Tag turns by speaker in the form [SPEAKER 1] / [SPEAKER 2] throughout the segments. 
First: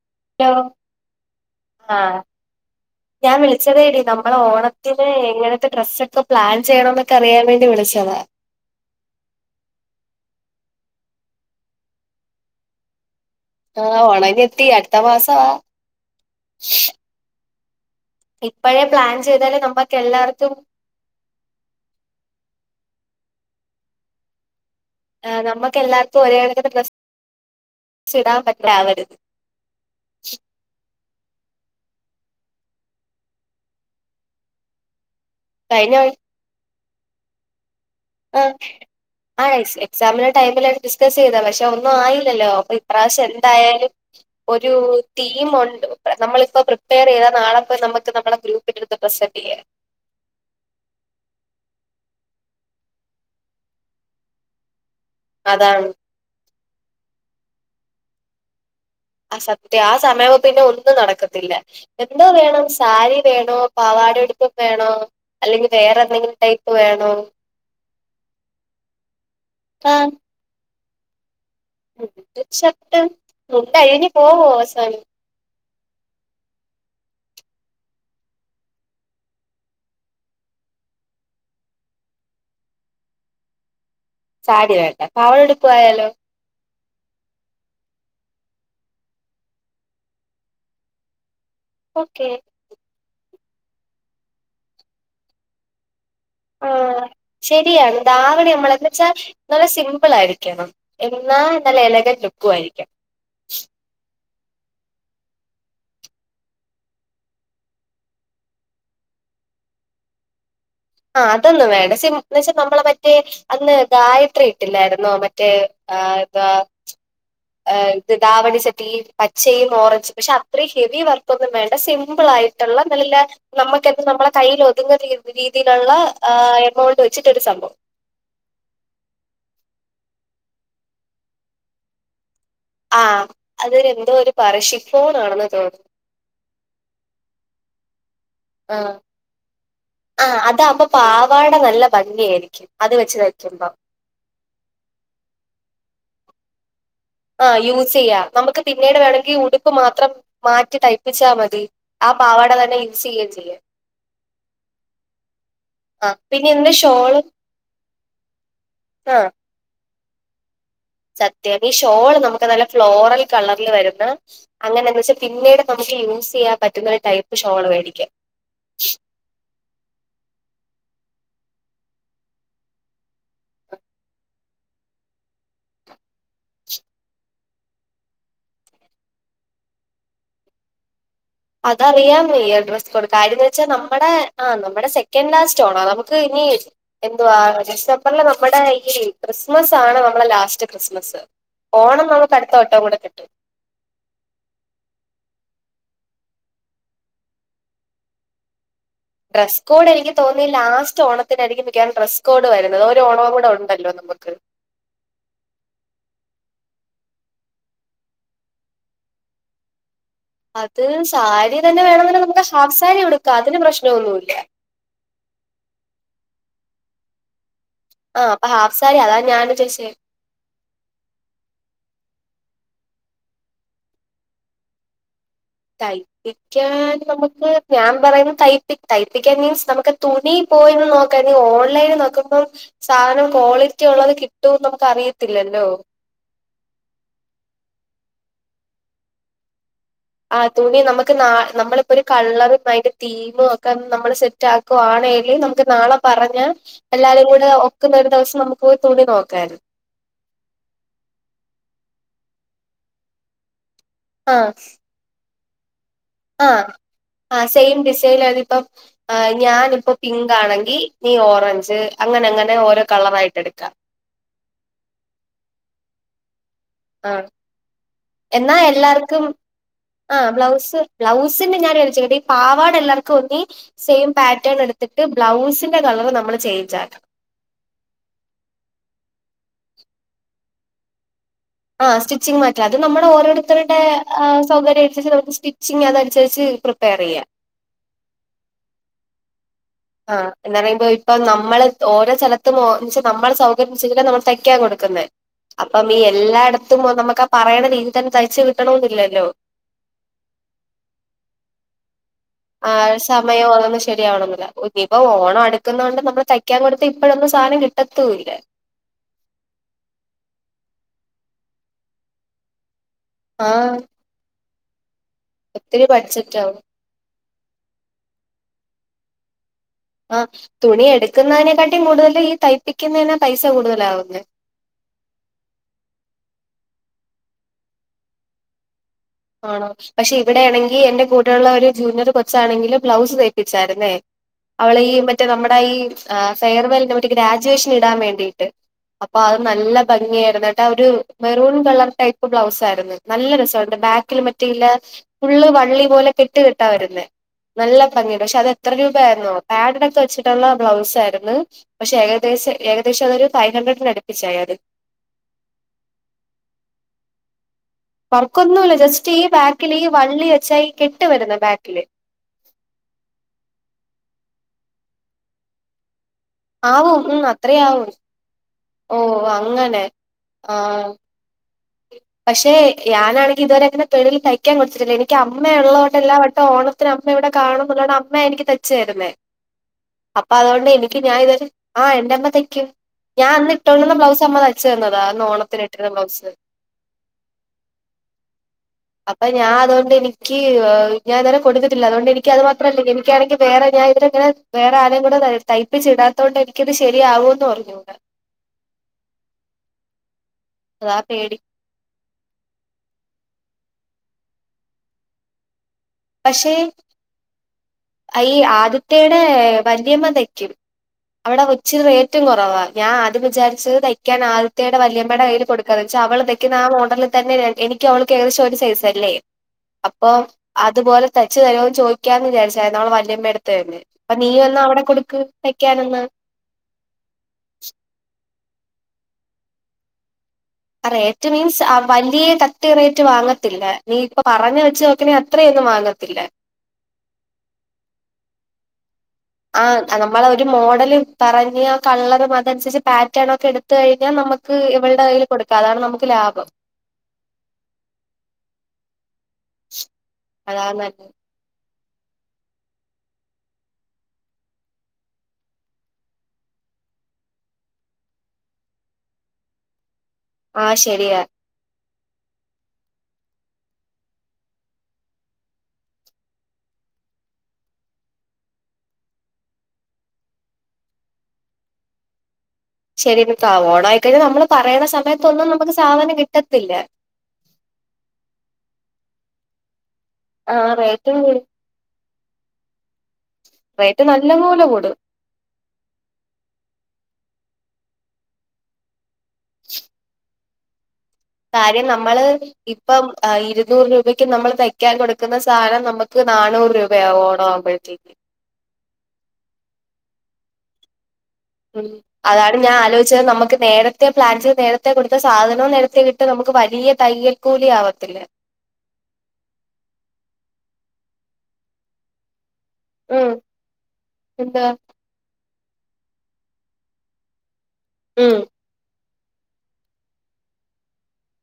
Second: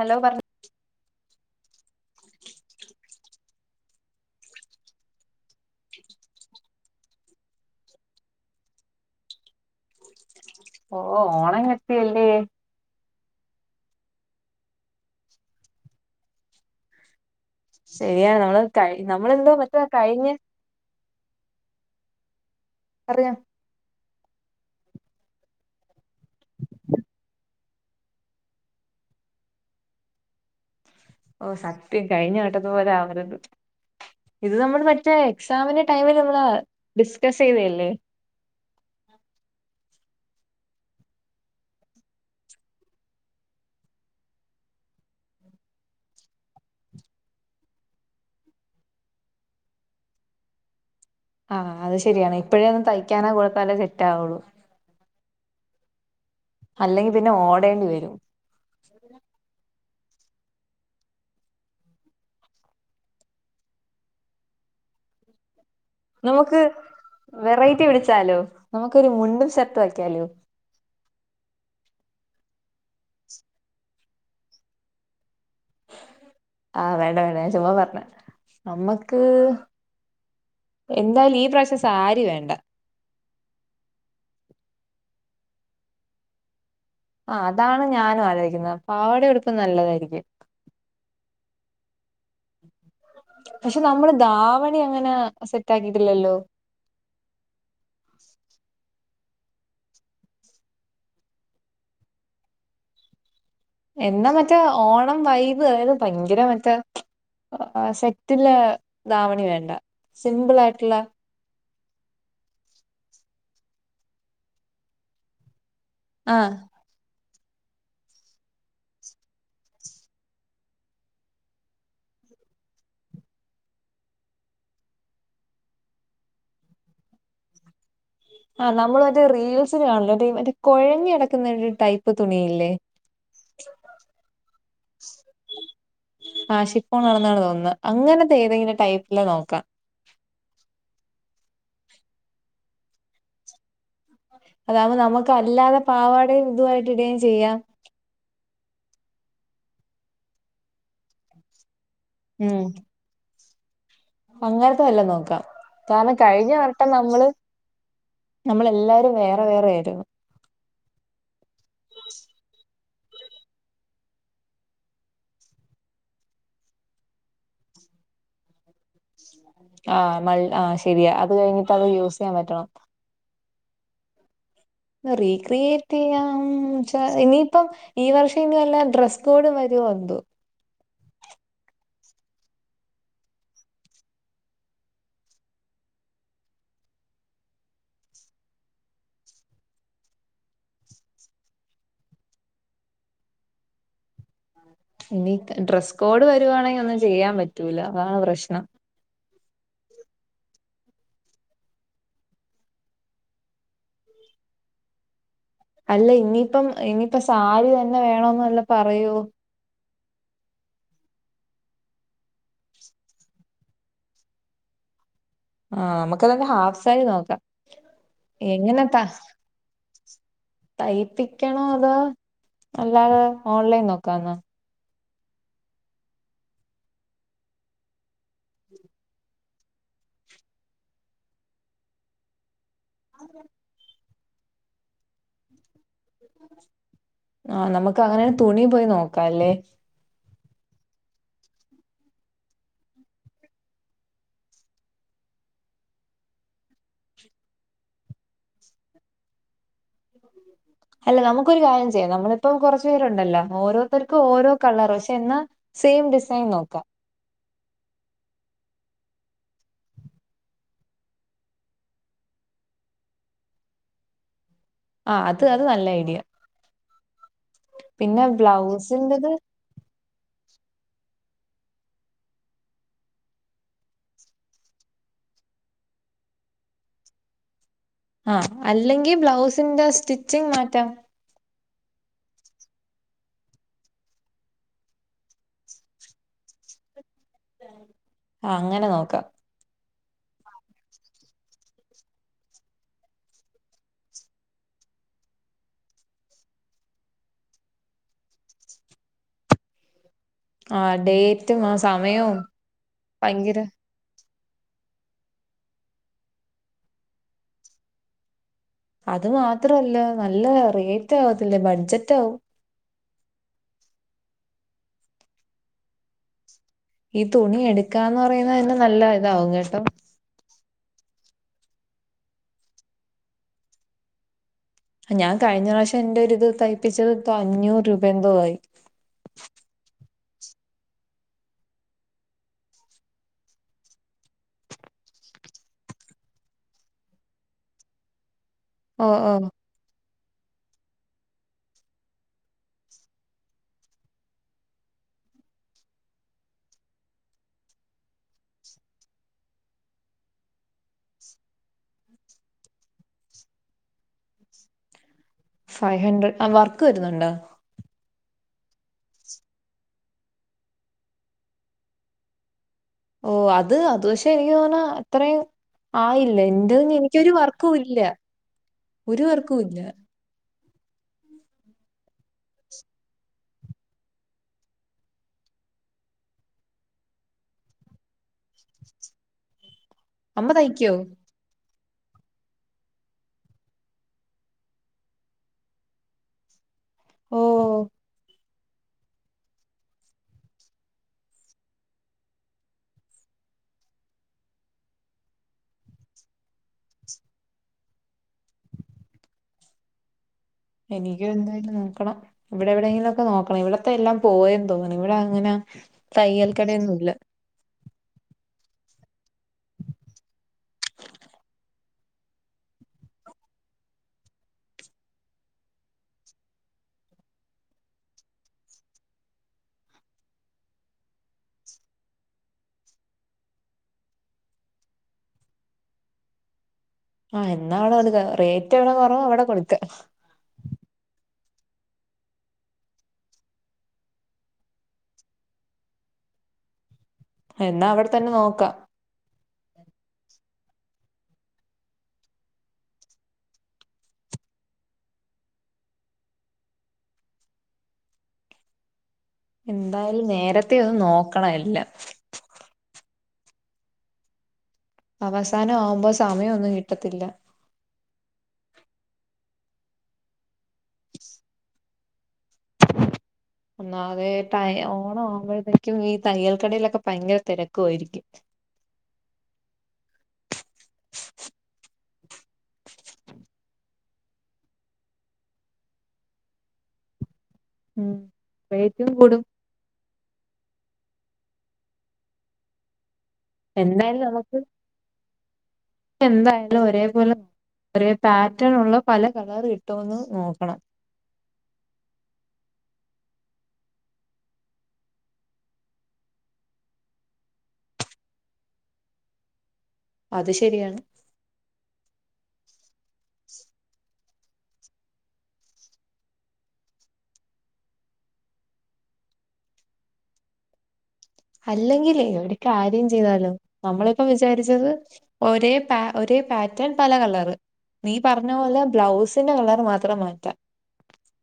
[SPEAKER 1] Hello പറഞ്
[SPEAKER 2] ഞോ ആഹ്
[SPEAKER 1] [unintelligible]
[SPEAKER 2] ഞാൻ വിളിച്ചതേടി നമ്മളോണത്തിന് എങ്ങനത്തെ ഡ്രസ്സൊക്കെ പ്ലാൻ ചെയ്യണന്നൊക്കെ അറിയാൻ വേണ്ടി വിളിച്ചതാ.
[SPEAKER 1] [unintelligible] ഓഹ് ഓണം ഇങ്ങ് എത്തിയെല്ലേ?
[SPEAKER 2] ആഹ് ഓണം ഇഞ്ഞെത്തി, അടുത്ത മാസവാ.
[SPEAKER 1] ശരിയാണ് നമ്മള്
[SPEAKER 2] ഇപ്പഴേ
[SPEAKER 1] കഴി
[SPEAKER 2] പ്ലാൻ
[SPEAKER 1] നമ്മളെന്തോ
[SPEAKER 2] ചെയ്താലേ
[SPEAKER 1] മറ്റേ
[SPEAKER 2] നമ്മക്ക്
[SPEAKER 1] കഴിഞ്ഞേ
[SPEAKER 2] എല്ലാർക്കും
[SPEAKER 1] അറിയാം
[SPEAKER 2] ആഹ് നമുക്ക് എല്ലാവർക്കും ഒരേ കണക്കത്തെ ഡ്രസ്സ് ഇടാൻ പറ്റാതെവരും.
[SPEAKER 1] ഓഹ് സത്യം കഴിഞ്ഞ വട്ടത്തെ പോലാവരുത്, ഇത് നമ്മള് മറ്റേ എക്സാമിന്
[SPEAKER 2] കഴിഞ്ഞ
[SPEAKER 1] ടൈമില് നമ്മള് ഡിസ്കസ് ചെയ്തയല്ലേ?
[SPEAKER 2] ഓക്കേ ആഹ് എസ് എക്സാമിന്റെ ടൈമില് ഡിസ്കസ് ചെയ്തതാ, പക്ഷെ ഒന്നും ആയില്ലല്ലോ അപ്പൊ ഇപ്രാവശ്യം എന്തായാലും ഒരു ടീം ഒണ്ട്, നമ്മളിപ്പോ പ്രിപ്പയർ ചെയ്താ നാളെ ഇപ്പം നമുക്ക് നമ്മുടെ ഗ്രൂപ്പ് [unintelligible]
[SPEAKER 1] ആഹ് അത് ശരിയാണ് ഇപ്പോഴേ ഒന്നും തയ്ക്കാനോ കൊടുത്താലേ സെറ്റാവുള്ളൂ.
[SPEAKER 2] അതാണ്
[SPEAKER 1] അല്ലെങ്കി പിന്നെ ഓടേണ്ടി വരും.
[SPEAKER 2] അത് സത്യാ, ആ സമയാവുമ്പോ പിന്നെ ഒന്നും നടക്കത്തില്ല. എന്തോ വേണം സാരി വേണോ പാവാട ഉടുപ്പും വേണോ അല്ലെങ്കി വേറേതെ
[SPEAKER 1] നമുക്ക് വെറൈറ്റി പിടിച്ചാലോ? നമുക്കൊരു മുണ്ടും ഷർട്ടും ആക്കിയാലോ?
[SPEAKER 2] [unintelligible] ഷർട്ടും മുണ്ട് അഴിഞ്ഞു പോവോ അവസാനം
[SPEAKER 1] ആഹ് വേണ്ട വേണ്ട ഞാൻ ചുമ്മാ പറഞ്ഞാ നമ്മക്ക് എന്തായാലും ഈ പ്രാവശ്യം സാരി വേണ്ട
[SPEAKER 2] സാരി വേണ്ട പാവാടേം ഉടുപ്പും ആയാലോ?
[SPEAKER 1] ആഹ് അതാണ് ഞാനും ആലോചിക്കുന്നത് പാവാടേം ഉടുപ്പും നല്ലതായിരിക്കും
[SPEAKER 2] ഓക്കെ
[SPEAKER 1] പക്ഷെ നമ്മള് ദാവണി അങ്ങനെ സെറ്റ് ആക്കിയിട്ടില്ലല്ലോ
[SPEAKER 2] ആഹ് ശെരിയാണ് ദാവണി നമ്മള് എന്ന് വെച്ചാ നല്ല സിമ്പിൾ ആയിരിക്കണം എന്നാ നല്ല എലഗന്റ് ലുക്കും ആയിരിക്കണം
[SPEAKER 1] എന്നാ മറ്റേ ഓണം വൈബ് ആയത് ഭയങ്കര മറ്റേ സെറ്റില് ദാവണി വേണ്ട സിംപിൾ ആയിട്ടുള്ള
[SPEAKER 2] ആഹ് അതൊന്നും വേണ്ട എന്നുവെച്ചാ നമ്മളെ മറ്റേ അന്ന് ഗായത്രി ഇട്ടില്ലായിരുന്നോ മറ്റേ ആഹ് എന്താ ഹ് ഇത് ദാവണി സെറ്റില് പച്ചയും ഓറഞ്ചും പക്ഷെ അത്രയും ഹെവി വർക്കൊന്നും വേണ്ട സിമ്പിൾ ആയിട്ട് ള്ള നമ്മുക്ക് നമ്മടെ കയ്യിൽ ഒതുങ്ങുന്ന രീതിയിൽ ഇതിനുള്ള എമൗണ്ട് വെച്ചിട്ടൊരു സംഭവം
[SPEAKER 1] ആഹ് നമ്മൾ മറ്റേ റീൽസിന് കാണൂല്ലോ മറ്റേ മറ്റേ കുഴഞ്ഞ് കിടക്കുന്ന ഒരു ടൈപ്പ് തുണിയില്ലേ
[SPEAKER 2] ആഹ് അതിന് എന്തോ ഒരു പറയും ഷിഫോണാണെന്ന് തോന്നുന്നു
[SPEAKER 1] ആഹ് ഷിഫോൺ ആണെന്നാണ് തോന്നുന്നത് അങ്ങനത്തെ ഏതെങ്കിലും
[SPEAKER 2] ആഹ്
[SPEAKER 1] ടൈപ്പില് നോക്കാം
[SPEAKER 2] ആഹ് അതാകുമ്പോ പാവാട നല്ല ഭംഗിയായിരിക്കും അത് വെച്ച് തയ്ക്കുമ്പോ
[SPEAKER 1] അതാവുമ്പോ നമുക്ക് അല്ലാതെ പാവാടയും ഇതുവായിട്ട് ഇടുവേം
[SPEAKER 2] ആഹ് യൂസ് ചെയ്യാം നമുക്ക് പിന്നീട് വേണമെങ്കിൽ ഉടുപ്പ് മാത്രം മാറ്റി തയ്പ്പിച്ചാ മതി ആഹ് പാവാട
[SPEAKER 1] ഉം
[SPEAKER 2] തന്നെ യൂസ് ചെയ്യേം ചെയ്യാം
[SPEAKER 1] അങ്ങനത്തെ വല്ലോം നോക്കാം കാരണം
[SPEAKER 2] ആഹ് പിന്നെ
[SPEAKER 1] കഴിഞ്ഞ
[SPEAKER 2] ഇതിന്റെ
[SPEAKER 1] വട്ടം
[SPEAKER 2] ഷോളും
[SPEAKER 1] നമ്മള് നമ്മള് എല്ലാരും
[SPEAKER 2] ആ
[SPEAKER 1] വേറെ വേറെ ആരുന്നു
[SPEAKER 2] സത്യം ഈ ഷോള് നമുക്ക് നല്ല ഫ്ലോറൽ കളറിൽ വരുന്ന അങ്ങനെ എന്ന് വെച്ചാ പിന്നീട് നമുക്ക് യൂസ് ചെയ്യാൻ പറ്റുന്ന ഒരു ടൈപ്പ് ഷോള് മേടിക്കാം
[SPEAKER 1] ആഹ് മൾ ആഹ് ശെരിയാ അത് കഴിഞ്ഞിട്ട് അത് യൂസ് ചെയ്യാൻ പറ്റണം റീക്രിയേറ്റ് ചെയ്യാൻ ച്ചാ ഇനിയിപ്പം ഈ വർഷം ഇനി വല്ല ഡ്രസ് കോഡും വരുവോ എന്തോ
[SPEAKER 2] അതറിയാൻ വയ്യ ഡ്രസ് കോഡ് കാര്യം എന്ന് വെച്ചാൽ നമ്മുടെ ആഹ് നമ്മുടെ സെക്കൻഡ് ലാസ്റ്റ്റ്റോണവാ നമുക്ക് ഇനി എന്തുവാ ഡിസംബറിലെ നമ്മുടെ ഈ ക്രിസ്മസ് ആണ് നമ്മളെ ലാസ്റ്റ് ക്രിസ്മസ് ഓണം നമുക്കടുത്ത വട്ടം കൂടെ കിട്ടും
[SPEAKER 1] ഇനി ഡ്രസ്സ് കോഡ് വരുവാണെങ്കിൽ ഒന്നും ചെയ്യാൻ പറ്റൂല അതാണ് പ്രശ്നം
[SPEAKER 2] ഡ്രസ് കോഡ് എനിക്ക് തോന്നുന്നു ലാസ്റ്റ് ഓണത്തിനായിരിക്കും മിക്കവാറും ഡ്രസ് കോഡ് വരുന്നത് ഒരു ഓണം കൂടെ ഉണ്ടല്ലോ നമുക്ക്
[SPEAKER 1] അല്ല ഇനിയിപ്പം ഇനിയിപ്പം സാരി തന്നെ വേണോന്ന് പറയോ
[SPEAKER 2] അത് സാരി തന്നെ വേണോങ്കി നമുക്ക് ഹാഫ് സാരി ഉടുക്കാം അതിന് പ്രശ്നൊന്നൂല്ല
[SPEAKER 1] ആഹ് നമുക്ക്തന്നെ ഹാഫ് സാരി നോക്കാം
[SPEAKER 2] ആഹ് ഹാഫ്
[SPEAKER 1] എങ്ങനെ
[SPEAKER 2] സാരി
[SPEAKER 1] ത
[SPEAKER 2] അതാ ഞാൻ ചോയിച്ചേ
[SPEAKER 1] തയ്പ്പിക്കണോ അതോ അല്ലാതെ ഓൺലൈൻ നോക്കാന്നോ
[SPEAKER 2] തയ്പ്പിക്കാൻ നമുക്ക് ഞാൻ പറയുന്ന ത തയ്പ്പിക്കാൻ മീൻസ് നമുക്ക് തുണി പോയിന്ന് നോക്കാ ഈ ഓൺലൈന് നോക്കുമ്പം സാധനം ക്വാളിറ്റി ഉള്ളത് കിട്ടുംന്ന് നമുക്ക് അറിയത്തില്ലല്ലോ
[SPEAKER 1] ആഹ് നമുക്ക് അങ്ങനെ തുണി പോയി നോക്കാം അല്ലേ
[SPEAKER 2] ആഹ് തുണി നമുക്ക് നാ നമ്മളിപ്പോ ഒരു കളറും അയിന്റെ തീം തീമും ഒക്കെ നമ്മള് സെറ്റ് ആക്കുകവാണെല് നമുക്ക് നാളെ പറഞ്ഞ് എല്ലാരും കൂടെ ഒക്കുന്ന ഒരു ദിവസം നമുക്ക് പോയി തുണി നോക്കാരുന്നു.
[SPEAKER 1] അല്ല നമുക്കൊരു കാര്യം ചെയ്യാം നമ്മളിപ്പം കുറച്ചു പേരുണ്ടല്ലോ ഓരോരുത്തർക്കും ഓരോ കളറ് പക്ഷെ എന്നാ സെയിം ഡിസ്
[SPEAKER 2] ആഹ് ആഹ് സെയിം ഡിസൈനാത്തിപ്പം ആഹ് ഞാനിപ്പൊ പിങ്ക് ആണെങ്കി നീ ഓറഞ്ച് അങ്ങനെ അങ്ങനെ ഓരോ കളറയിട്ട് എടുക്കാം.
[SPEAKER 1] ആഹ്, അത് അത് നല്ല ഐഡിയ.
[SPEAKER 2] ആഹ്
[SPEAKER 1] പിന്നെ
[SPEAKER 2] എന്നാ എല്ലാർക്കും
[SPEAKER 1] ബ്ലൗസിന്റേത്.
[SPEAKER 2] ആഹ് ബ്ലൗസ് ബ്ലൗസിന്റെ ഞാൻ [unintelligible] ഈ പാവാട എല്ലർക്കും ഒന്നി സെയിം പാറ്റേൺ എടുത്തിട്ട് ബ്ലൗസിന്റെ കളർ നമ്മള് ചേഞ്ച് ആകാം.
[SPEAKER 1] ആഹ് അല്ലെങ്കി ബ്ലൗസിന്റെ സ്റ്റിച്ചിങ് മാറ്റാം.
[SPEAKER 2] ആഹ് സ്റ്റിച്ചിങ് മാറ്റാം. അത് നമ്മുടെ ഓരോരുത്തരുടെ സൗകര്യ അനുസരിച്ച് നമുക്ക് സ്റ്റിച്ചിങ് അതനുസരിച്ച് പ്ര തെറയ്യ.
[SPEAKER 1] ആഹ് അങ്ങനെ നോക്കാം.
[SPEAKER 2] ആഹ് എന്ന് പറയുമ്പോ ഇപ്പ നമ്മള് ഓരോ സ്ഥലത്തും ഓ വെച്ച നമ്മള് സൗകര്യം അനുസരിച്ച്ട്ട നമ്മൾ തയ്ക്കാൻ കൊടുക്കുന്നേ. അപ്പം ഈ എല്ലായിടത്തും നമുക്കാ പറയണ രീതി തന്നെ തയ്ച്ച് കിട്ടണന്നില്ലല്ലോ?
[SPEAKER 1] ആഹ് ഡേറ്റും ആഹ് സമയോ
[SPEAKER 2] ആഹ് സമയം. [unintelligible] ശരിയാവണെന്നില്ല. ഇപ്പ ഓണം അടുക്കുന്നോണ്ട് നമ്മള് തയ്ക്കാൻ കൊടുത്ത ഇപ്പഴൊന്നും സാധനം കിട്ടത്തൂല്ല.
[SPEAKER 1] അത് മാത്രല്ല നല്ല റേറ്റ് ആകതില്ലെ? ബഡ്ജറ്റ് ആവും.
[SPEAKER 2] ആഹ് ഒത്തിരി ബഡ്ജെറ്റ് ആവും.
[SPEAKER 1] ഈ തുണി എടുക്കാന്ന് പറയുന്നതന്നെ നല്ല ഇതാവും കേട്ടോ?
[SPEAKER 2] ആഹ് തുണി എടുക്കുന്നതിനെക്കാട്ടി കൂടുതല് ഈ തയ്പ്പിക്കുന്നതിനാ പൈസ കൂടുതലാവുന്നെ.
[SPEAKER 1] ഞാൻ കഴിഞ്ഞ പ്രാവശ്യം എന്റെ ഒരിത് തയ്പ്പിച്ചത് തൊ അഞ്ഞൂറ് രൂപ എന്തോ ആയി.
[SPEAKER 2] ആണോ? പക്ഷെ ഇവിടെ ആണെങ്കിൽ എന്റെ കൂടെള്ള ഒരു ജൂനിയർ കൊച്ചാണെങ്കില് ബ്ലൗസ് തേപ്പിച്ചായിരുന്നേ. അവള ഈ മറ്റേ നമ്മുടെ ഈ ഫെയർവെൽന് മറ്റ് ഗ്രാജുവേഷൻ ഇടാൻ വേണ്ടിയിട്ട്.
[SPEAKER 1] ഓ
[SPEAKER 2] അപ്പൊ
[SPEAKER 1] ഓ
[SPEAKER 2] അത് നല്ല ഭംഗിയായിരുന്ന്ട്ട ഒരു മെറൂൺ കളർ ടൈപ്പ് ബ്ലൗസ് ആയിരുന്ന് നല്ല രസുണ്ട് ബാക്ക് ലും മറ്റയില്ല. ഫുള്ള് വള്ളി പോലെ കെട്ട് കെട്ടാ വരുന്നേ. നല്ല ഭംഗിയുണ്ട്. പക്ഷെ അത് എത്ര രൂപ ആയിരുന്നോ? പാഡഡൊക്കെ വെച്ചിട്ടുള്ള ബ്ലൗസ് ആരുന്ന്. പക്ഷെ ഏകദേശം ഏകദേശം അതൊരു ഫൈവ് ഹൺഡ്രഡ് അടുപ്പിച്ചായി അത്.
[SPEAKER 1] ഫൈവ് ഹൺണ്ട്രഡ്, ആഹ് വർക്ക് വരുന്നുണ്ടോ
[SPEAKER 2] വർക്കൊന്നുല്ല. ജസ്റ്റ് ഈ ബാക്കില് ഈ വള്ളി വെച്ച ഈ കെട്ട് വരുന്ന് ബാക്കില്.
[SPEAKER 1] ഓ, അത് അത് പക്ഷേ എനിക്ക് തോനുന്ന് ഇത്രേയും ആയില്ലെ. എന്തു ഞ്ഞി
[SPEAKER 2] ആവും ഉം
[SPEAKER 1] എനിക്കൊരു
[SPEAKER 2] അത്രേ ആവും
[SPEAKER 1] വർകുല്ല.
[SPEAKER 2] ഓ, അങ്ങനെ. ആഹ് പക്ഷെ ഞാനാണെങ്കി ഇതുവരെ അങ്ങനെ തെളിൽ തയ്ക്കാൻ കൊടുത്തിട്ടില്ല. എനിക്ക് അമ്മയു ള്ളോണ്ട് എല്ലാ വട്ടം ഓണം. അമ്മ ഇവിടെ കാണണം എന്നുള്ളോണ്ട അമ്മ എനിക്ക് തൈച്ചരുന്നേ. അപ്പൊ
[SPEAKER 1] അമ്മ
[SPEAKER 2] അതുകൊണ്ട്
[SPEAKER 1] തയ്ക്കോ
[SPEAKER 2] എനിക്ക് ഞാൻ ഇതരു. ആഹ്, എന്റെ അമ്മ തൈക്കും. ഞാൻ അന്ന് ഇട്ടോണ്ട് വന്ന ബ്ലൗസ് അമ്മ തൈച്ചു തന്നതാ. അന്ന് ഓണത്തിന് ഇട്ടിരുന്ന ബ്ലൗസ്.
[SPEAKER 1] ഓ.
[SPEAKER 2] അപ്പൊ ഞാൻ അതോണ്ട് എനിക്ക് ഞാൻ ഇതരെ കൊടുക്കത്തില്ല. അതുകൊണ്ട് എനിക്ക് അത് മാത്രല്ല, എനിക്കാണെങ്കിൽ വേറെ ഞാൻ ഇതിങ്ങനെ. വേറെ ആരെയും കൂടെ ത തയ്പ്പിച്ച് ഇടാതോണ്ട് എനിക്കത് ശരിയാവോന്നും അറിഞ്ഞൂട അതാ
[SPEAKER 1] എനിക്ക്
[SPEAKER 2] പേടി
[SPEAKER 1] എന്തായാലും നോക്കണം. ഇവിടെ എവിടെങ്കിലൊക്കെ നോക്കണം. ഇവിടത്തെ എല്ലാം പോയെന്ന് തോന്നുന്നു. ഇവിടെ അങ്ങനെ. തയ്യൽ
[SPEAKER 2] പക്ഷേ
[SPEAKER 1] കടയൊന്നും ഇല്ല
[SPEAKER 2] ഈ ആദിത്തെയുടെ വല്യമ്മതയ്ക്കും. അവിടെ കൊച്ച് റേറ്റും കുറവാ. ഞാൻ ആദ്യം വിചാരിച്ചത് തയ്ക്കാൻ ആദ്യത്തയുടെ വല്യമ്മയുടെ കയ്യില് കൊടുക്ക വെച്ചാ അവളതൈക്കുന്ന ആഹ് മോഡലിൽ തന്നെ എനിക്ക് അവൾക്ക് ഏകദേശം ഒരു സൈസല്ലേ? അപ്പൊ അതുപോലെ തൈച്ചു തരോന്ന് ചോദിക്കാന്ന് വിചാരിച്ചതായിരുന്നു അവളുടെ വല്യമ്മേടടുത്ത് തന്നെ. അപ്പൊ നീയും എന്ന അവിടെ കൊടുക്ക് തയ്ക്കാനൊന്ന്.
[SPEAKER 1] ആഹ് എന്നാ അവിടെ കൊടുക്ക റേറ്റ് എവിടെ കൊറവ അവിടെ കൊടുക്ക
[SPEAKER 2] റേറ്റ് മീൻസ് വലിയ കത്തി റേറ്റ് വാങ്ങത്തില്ല നീ ഇപ്പ പറഞ്ഞ വെച്ച് നോക്കുമ്പോ അത് ത്രയൊന്നും വാങ്ങത്തില്ല
[SPEAKER 1] എന്നാ അവിടെ തന്നെ നോക്കാം
[SPEAKER 2] ആഹ് നമ്മള ഒരു മോഡല് പറഞ്ഞ ആഹ് കള്ളതും അതനുസരിച്ച് പാറ്റേണൊക്കെ എടു ഴിഞ്ഞാ നമക്ക് ഇവൾടെ കയ്യിൽ കൊടുക്കാം അതാണ് നമുക്ക് ലാഭം
[SPEAKER 1] എന്തായാലും നേരത്തെ
[SPEAKER 2] അതാണ്
[SPEAKER 1] ഒന്ന്
[SPEAKER 2] നല്ലത്
[SPEAKER 1] നോക്കണം എല്ലാം അവസാനം ആവുമ്പോ സമയംഒന്നും കിട്ടത്തില്ലാ.
[SPEAKER 2] ആ ശരിയാ
[SPEAKER 1] ഒന്നാതെ ഓണം ആവുമ്പോഴത്തേക്കും ഈ തയ്യൽക്കടയിലൊക്കെ ഭയങ്കര തെരക്കുആയിരിക്കും [unintelligible]
[SPEAKER 2] ശരിക്കാ ഓണം ആയിക്കഴിഞ്ഞാൽ നമ്മള് പറയണ സമയത്തൊന്നും നമുക്ക് സാധനം കിട്ടത്തില്ല.
[SPEAKER 1] ഉം റേറ്റും കൂടും
[SPEAKER 2] ആ റേറ്റും കൂടും റേറ്റ്
[SPEAKER 1] എന്തായാലും
[SPEAKER 2] നല്ല
[SPEAKER 1] നമുക്ക്
[SPEAKER 2] പോലെ കൂടും
[SPEAKER 1] എന്തായാലും ഒരേപോലെ ഒരേ പാറ്റേൺ ഉള്ള പല കളർ കിട്ടോന്ന് നോക്കണം.
[SPEAKER 2] കാര്യം നമ്മള് ഇപ്പം ഇരുന്നൂറ് രൂപയ്ക്ക് നമ്മൾ തയ്ക്കാൻ കൊടുക്കുന്ന സാധനം നമുക്ക്.. ന നാനൂറ് രൂപയാ ഓണം ആവുമ്പോഴത്തേക്ക്
[SPEAKER 1] അത് ശരിയാണ്
[SPEAKER 2] ഉം അതാണ് ഞാൻ ആലോചിച്ചത് നമുക്ക് നേരത്തെ പ്ലാൻ ചെയ്ത് നേരത്തെ കൊടുത്ത സാധനവും നേരത്തെ കിട്ടും നമുക്ക് വലിയ തയ്യൽക്കൂലി ആവത്തില്ല
[SPEAKER 1] അല്ലെങ്കിലേ ഒരു കാര്യം
[SPEAKER 2] ഉം
[SPEAKER 1] ചെയ്താലോ നമ്മളിപ്പം
[SPEAKER 2] എന്താ
[SPEAKER 1] വിചാരിച്ചത് ഒരേ പ ഒരേ പാറ്റേൺ പല കളറ് നീ
[SPEAKER 2] ഉം
[SPEAKER 1] പറഞ്ഞ പോലെ ബ്ലൗസ്. തിൻ്റെ കളറ് മാത്രം മാറ്റാം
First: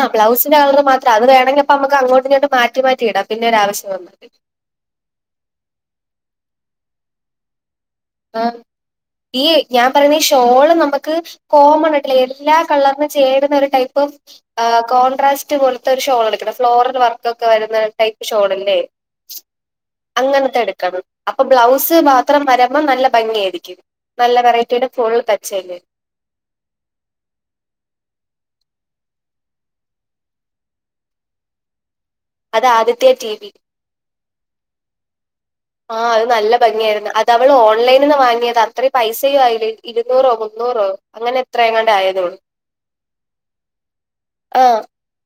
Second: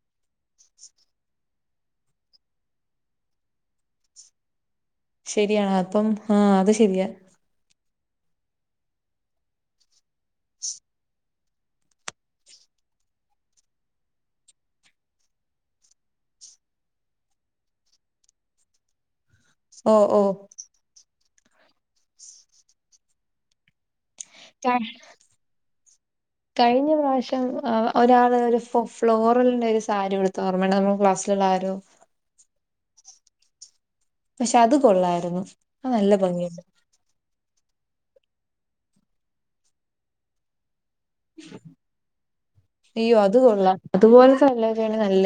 [SPEAKER 2] ആബ്ലൗസിന്റെകളർ മാത്രം അത് വേമെങ്കിപ്പ നമക്ക് അങ്ങോട്ട് ഇങ്ങട്ട് മാറ്റി മാറ്റിയിടാം പിന്നെ ഒരു ആവശ്യം വന്നാ
[SPEAKER 1] ശരിയാണ് അപ്പം ആഹ അത് ശരിയാ
[SPEAKER 2] ആ ഈ ഞാൻ പറയുന്ന ഷോള് നമക്ക് കോമൺ ആയിട്ടുള്ളേ എല്ലാ കളറിന ചേരുന്ന ഒരു ടൈപ്പും ആ കോൺട്രാസ്റ്റ് പോലത്തെ ഒരു ഷോൾ എടുക്കണം ഫ്ലോറൽ വർക്ക് ഒക്കെ വരുന്ന ടൈപ്പ് ഷോളില്ലേ
[SPEAKER 1] ഓ ഓ
[SPEAKER 2] അങ്ങനത്തെ എടുക്കണം അപ്പൊ ബ്ലൗസ് മാത്രം വരാ.. അപ്പം നല്ല ഭംഗി ആയിരിക്കും നല്ല വെറൈറ്റിയുടെ
[SPEAKER 1] കഴി-
[SPEAKER 2] ഫുൾ തച്ചല്ലേ
[SPEAKER 1] കഴിഞ്ഞ പ്രാവശ്യം ഒരാള് ഒരു ഫ ഫ്ലോറൽന്റെ ഒരു സാരി ഉടുത്തു ഓർമ്മയണ്ടോ നമ്മൾ ക്ലാസ്സിലുള്ള ആരോ
[SPEAKER 2] അത് ആദിത്യ ടി വി
[SPEAKER 1] പക്ഷെ അത് കൊള്ളായിരുന്നു
[SPEAKER 2] ആഹ അത് നല്ല ഭംഗിയായിരുന്നു തഅവള് ഓൺലൈനിൽ നിന്ന് വാങ്ങിയതാ അത്രയും പൈസയൂം ആയില്ല ഇരുന്നൂറോ മുന്നൂറോ അങ്ങനെ എത്രയെങ്ങാണ്ട് ആയതേ ഉള്ളൂ
[SPEAKER 1] അയ്യോ അത് കൊള്ളാം അതുപോലെ
[SPEAKER 2] ആഹ്
[SPEAKER 1] വല്ലതാണ് നല്ല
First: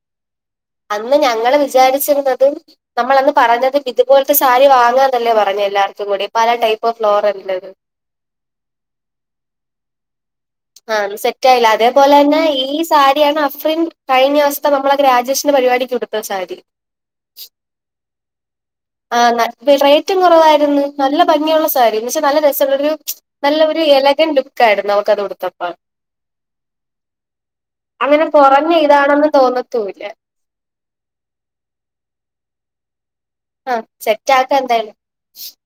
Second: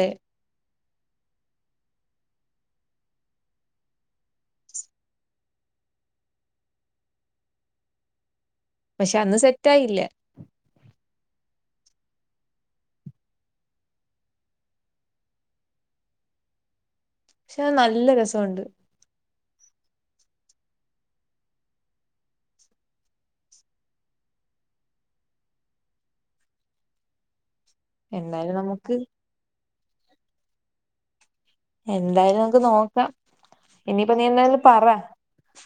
[SPEAKER 2] അന്ന് ഞങ്ങള് വിചാരിച്ചിരുന്നത് നമ്മളന്ന് പറഞ്ഞത് ഇതുപോലത്തെ സാരി വാങ്ങാന്നല്ലേ പറഞ്ഞേ എല്ലാർക്കും കൂടി പല ടൈപ്പ് ഫ്ലോർല്ലത്
[SPEAKER 1] പക്ഷെ അന്ന് സെറ്റായില്ല
[SPEAKER 2] ആഹ സെറ്റായില്ല അതേപോലെ തന്നെ ഈ സാരിയാണ് അഫ്രീൻ കഴിഞ്ഞുസത്തെ നമ്മളെ ഗ്രേഡുവേഷൻ്റെ പരിപാടിക്ക് ഉടു സാരീ
[SPEAKER 1] പക്ഷെ നല്ല രസമുണ്ട്
[SPEAKER 2] ആ റേറ്റും കുറവായിരുന്നു നല്ല ഭംഗിയുള്ള സാരി ന്നവച്ചാ നല്ല രസമുള്ളരു നല്ല ഒരു എലകൻ ലുക്കായിരുന്നു അവർക്കത് ഉടുത്തപ്പോ അങ്ങനെ
[SPEAKER 1] എന്തായാലും
[SPEAKER 2] കൊറഞ്ഞ
[SPEAKER 1] നമുക്ക്
[SPEAKER 2] ഇതാണെന്ന് തോന്നത്തൂല്ല
[SPEAKER 1] എന്തായാലും നമക്ക് നോക്കാം
[SPEAKER 2] ആഹ്
[SPEAKER 1] ഇനിപ്പോ നീ
[SPEAKER 2] സെറ്റ് ആക്ക
[SPEAKER 1] എന്തായല് പറ
[SPEAKER 2] എന്തായാലും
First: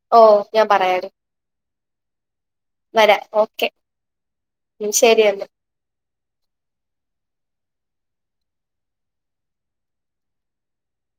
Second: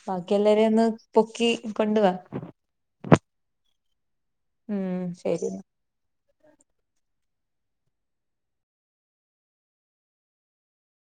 [SPEAKER 1] ബാക്കി
[SPEAKER 2] ഓഹ് ഞാൻ
[SPEAKER 1] എല്ലാരെം ഒന്ന്
[SPEAKER 2] പറയാടി
[SPEAKER 1] പൊക്കി കൊണ്ടുവ.
[SPEAKER 2] വരാം ഓക്കെ
[SPEAKER 1] ഉം ശരി ന്നാ